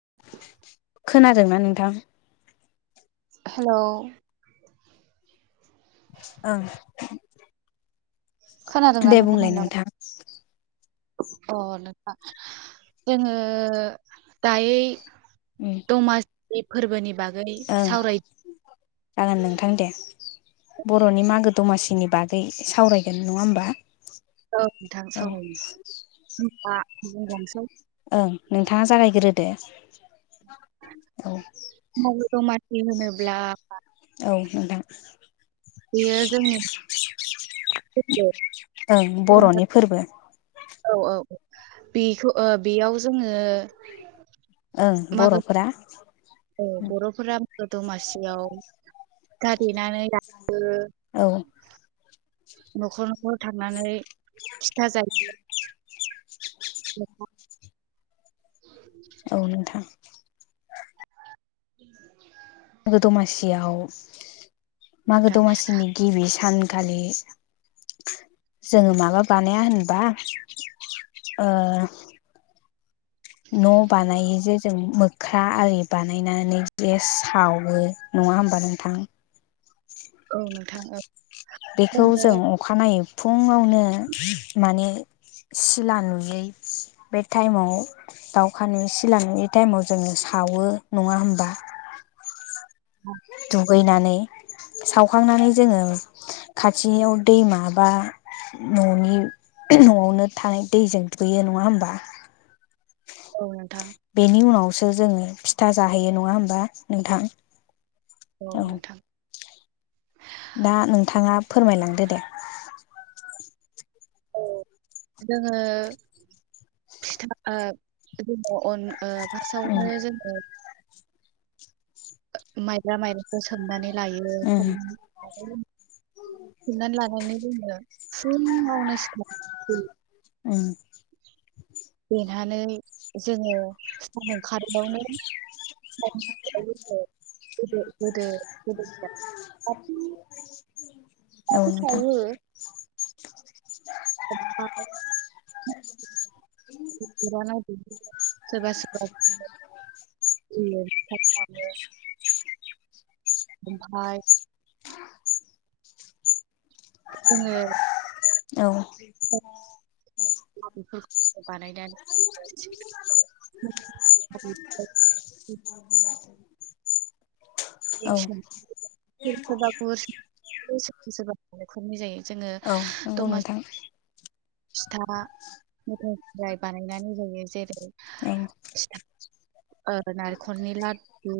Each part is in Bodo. [inaudible] खोनादोंना नोंथां हेल' [inaudible] खोनादोंना दे नों ख बुंलाय नोंथां अ नोंथ जोङो दायोै उम दमासि फोरबोनि बागै सावराय [inaudible] जागोन नोंथां दे बर'नि मागो दमासिनि बागै सावरायगोन नङा होमबा औ नोंथां औ सावराय हबा बुंजांसै ओं नोंथाङा जागायग्रोदे औ म दमासि होनोब्ला औ नोंथां बेयो जोङो अके ओं बर'नि फोरबो औ औ औ बेखौ बेयाव जोङो ओं मागो बर'फोरा औ बर'फोरा दमासियाव गाथनानैो औ न'खर न'खर थांनानै खिथा जायो दा औ नोंथां मागो दमासियाव मागो नोंथां दमासिनि गिबि सानखालि जोङो माबा बानाया होनबा ओ न' बानायो जे जों मोख्रा आलि बानायनानै जे सावो नङा होमबा नोंथां औ नोंथां बेखौ जोङो जों अखानायै फुङावनो माने सिला नुयै बे टाइमाव दाउखानो सिलानिु टाइमाव जोङो सावो नङा होनोमबा दुगैनानै सावखांनानै जोङो खाथियाव दैमा बा न'नि न'आवनो थानाय दैजों दुगैयो नङा होमबा औ नोंथां बेनि उनावसो जोङो फिथा जाहैयो नङा होमबा नोंथां औ नोंथां दा नोंथाङा फोरमायलांदो दे औ जोङो फिथा ओ जोङो अन उम फार्स्टावनो जोङो माइब्रा माइरंखौ सोमनानै लायो स उम सोमनानै लानानै रोङो फुुंङावनो सिखा ओं देनानै जोङो सान ओंखारिआवनो [unintelligible] औ दाबो नोंथां सावो ओमफ्राय [unintelligible] सोरबा सोरबा [unintelligible] ओमफाय जोङो औ औ [unintelligible] बानायनानै औ [unintelligible] खरनि जायो जोङो औ नंगौ दमासि नोंथां फिथा मेथाइनिफ्राय बानायनानै जायो जेरै औ ओ नारेंखलनि लादु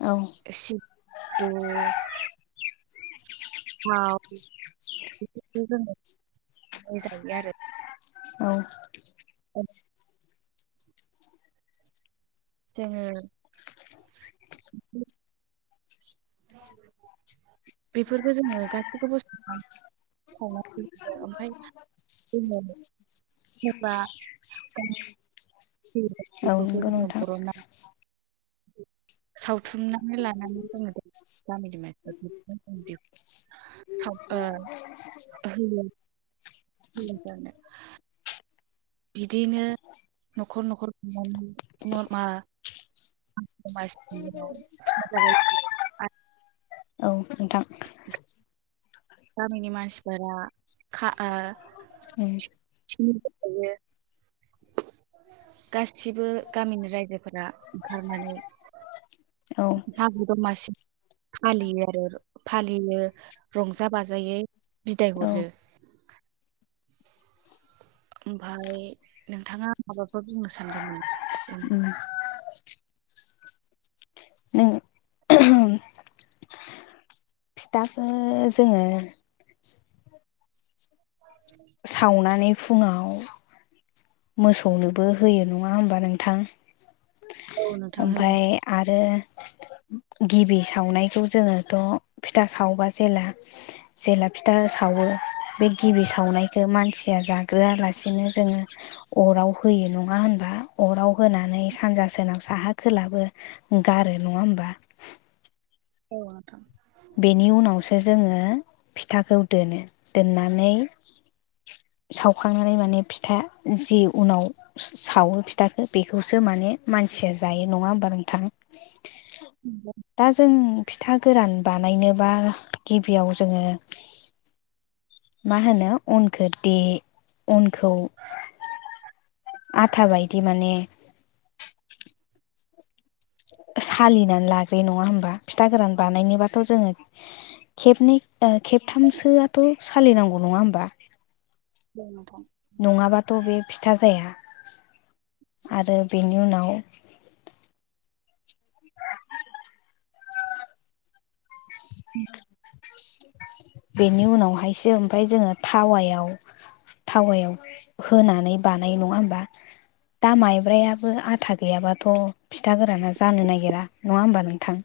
औ सिदु थाव बेफोरखौ जोङो बानायनानै जायो आरो औ औ जोङो बेफोरफोरखौ जोङो गाससिबो बुस्थु जेनबा जेनेबा औ बेफोरखौ नंगौ जोङो नोंथां बर'ना सावथुमनानै लानानै दोङो गामिनि मान [unintelligible] साल ओ होयो होयो‌ जानो बिदिनो न'खर न'खर बिनानै मा दमासिनि‌ उनाव‌ [inaudible] औ नोन्थां गामिनि मानसिफोरा खा ओ उम सिबोखायो। गासिबो गामिनि रायजोफोरा ओंखारनानै औ हा गुगा मासि फालियो आरो फालियो रंजा बाजायै बिदाय औ हरो। ओमफाय नोंथाङा माबाफोर बुंनो सानगोन नामा? उम नों फिथाखो जोङो। सावनानै फुङाव मोसौनोबो होयो नङा होमबा नोंथां। औ नोंथां होयो। ओमफाय आरो। गिबि सावनायखौ जोङोथ' फिथा सावबा जेला। जेला फिथा सावो बे गिबि सावनायखो मानसिया जाग्रोआलासेनो जोङो अराव होयो नङा होनबा अराव होनानै सानजा सोनाब साहा खोलाबो गारो नङा होमबा? औ नोंथां। बेनि उनावसो जोङो फिथाखौ दोनो, दोननानै सावखांनानै माने फिथा जि उनाव सावो फिथाखो बेखौसो माने मानसिया जायो नङा होमबा नोंथां? उम। दा जों फिथा गोरान बानायनोबा गिबियाव जोङो मा होनो अनखो दे अनखौ आथा बायदि माने सालिना लाग्रोयो नङा होमबा फिथा गोरान बानायनोबाथ' जोङो खेबनै ओ खेबथामसोआथ' सालिनांगौ नङा होमबा? औ नोंथां। नङाबाथ' बे फिथा जाया। आरो बेनि उनाव [inaudible] बेनि उनावहायसो ओमफाय जोङो थावायाव थावायाव होनानै बानायो नङा होमबा? दा माइब्रायाबो आथा गैयाबाथ' फिथा गोराना जानो नागिरा नङा होमबा नोंथां?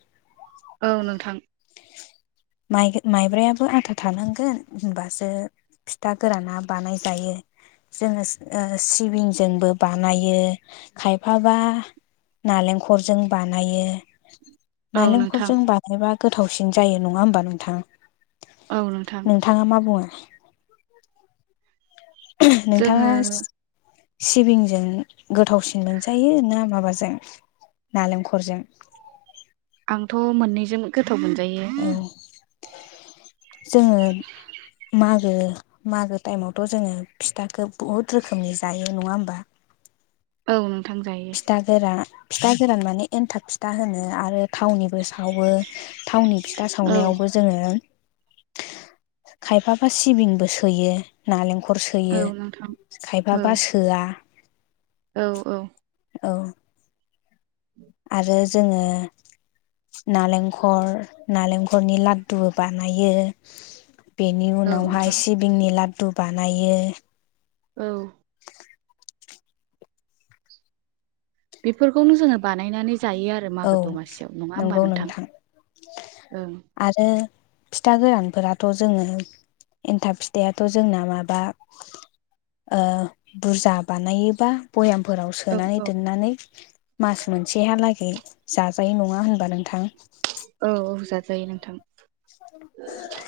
औ नोंथां। माइ माइब्रायाबो आथा थानांगोन होनबासो फिथा गोराना बानाय जायो। जोङो ओ सिबिंजोंबो बानायो, खायफाबा नालेंखरजों बानायो। औ नोंथां नालेंखरजों बानायबा गोथावसिन जायो नङा होमबा नोंथां? औ नोंथां। नोंथाङा मा बुङो? नोंथाङा जोङो सिबिंजों गोथावसिन मोनजायो ना माबाजों नालेंखरजों? आंथ' मोननैजों गोथाव मोनजायो। औ। जोङो मागो मागो टाइमावथ' जोङो फिथाखौ बुहुद रोखोमनि जायो नङा होमबा? औ नोंथां जायो। फिथा गोरा फिथा गोरान माने एन्थाब फिथा होनो आरो थावनिबो सावो। थावनि फिथा औ सावनायावबो जोङो खायफाबा सिबिंबो सोयो। नालेंखर औ सोयो। नोंथां। औ खायफाबा सोआ। औ औ। औ औ आरो जोङो नालेंखर नालेंखरनि लाद्दुबो बानायो बेनि औ उनावहाय नोंथां सिबिंनि लाददु बानायो औ बेफोरखौनो जोङो बानायनानै जायो आरो आरो औ मागो दमासियाव नङा होमबा नोंथां? ओं। आरो फिथा गोरानफोराथ' जोङो एन्थाब फिथायाथ' जोंना माबा ओ बुरजा बानायोबा भयामफोराव औ सोनानै औ दोननानै मास मोनसेहालागै जाजायो नङा होनबा नोंथां? औ औजाजायो नोंथां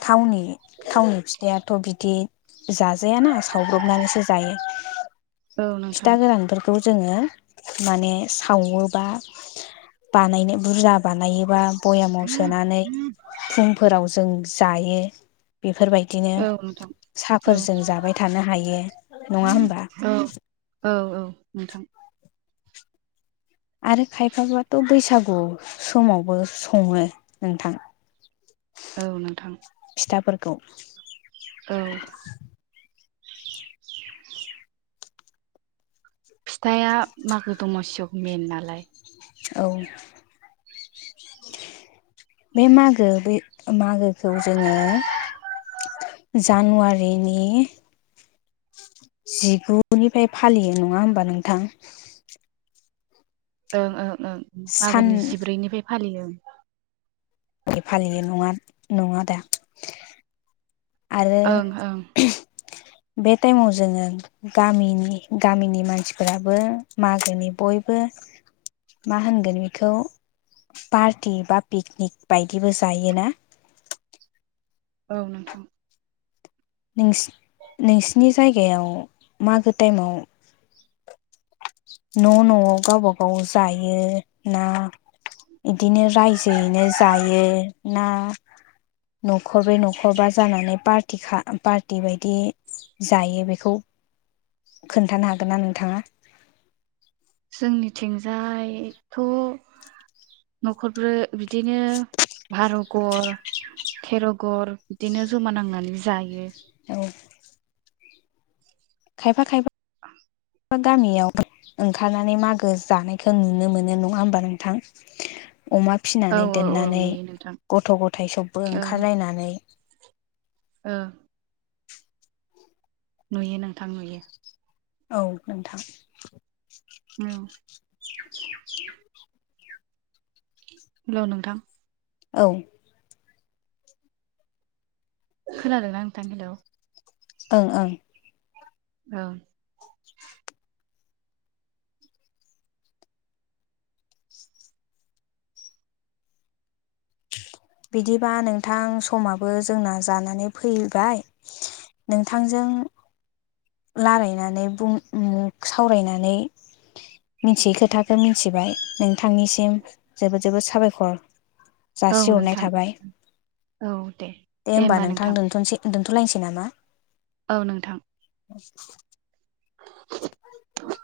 थावनि थावनि फिथाइाथ' बिदि जाजायाना सावब्रबनानैसो जायो औ नोंथां फिथा गोरानफोरखौ खौ जोङो मने सावो बा बानायनो बुरजा बानायो बबा भयामाव सोनानै फुंफोराव जों जायो। बेफोरबायदिनो औ नोंथां औ साहाफोरजों जाबाय थानो हायो नङा हबा औ औ औ नोंथां आरो खायफाबथ' बैसागु समावबो सङो नोंथां औ नोंथां फिथाफोरखौ औ फिथाइा मागो दमासियाव मेेन नालाय औ बे मागो बे मागोखौ जोङो जानुवारिनि जिगुनिफ्राय फालियो नङा होमबा नोंथां? ओं ओं ओं मागोनि साननै जिब्रैनिफ्राय फालियो ओं फलि फालियो नङा नङा दा आरो ओं ओं बे टाइमाव जोङो गामिनि गामिनि मानसिफोराबो मागोनि बयबो मा होनगोन बेखौ पार्टि बा पिकनिक बायदिबो जायोना औ नोंथां नोंस -नोंसिनि जायगायाव मागो टाइमाव न' न'आव गावब गाव जायो ना इदिनो रायजोयैनो जायो ना न'खरबे न'खरबा जानानै पार्टि पार्टि बायदि जायो बेखौ खोन्थानो हागोन ना नोंथाङा? जोंनिथिंजायथ' न'खरफोर बिदि बिदिनो भारुगर थेर'गर बिदिनो जमा नांनानै जायो। औ खायफा खायफा औ गामियाव ओंखारनानै मागो जानायखौ नुनो मोनो नङा होमबा नोंथां अमा औ फिनानै औ औ दोननानै नुयो नोंथां गथ' गथायाइ सबबो ओंखारलायनानै ओ नुयो नोंथां नुयो। औ नोंथां औ [inaudible] हेल' नोंथां औ खोनादोंना नोंथां हेलौ ओं ओं औ बिदिबा नोंथां समाबो जोंना जानानै फैबाय नोंथांजों रलायनानै बुं मुं सावरायनानै मिथियै खोथाखौ मिथिबाय नोंथांनिसिम जोबोद जोबोद साबायखर। औ जासिहरनाय नोंथां थाबाय दे होमबा नोंथां दोनथ'सै दोन्थ'लायनोसै नामा? औ नोंथां [unintelligible]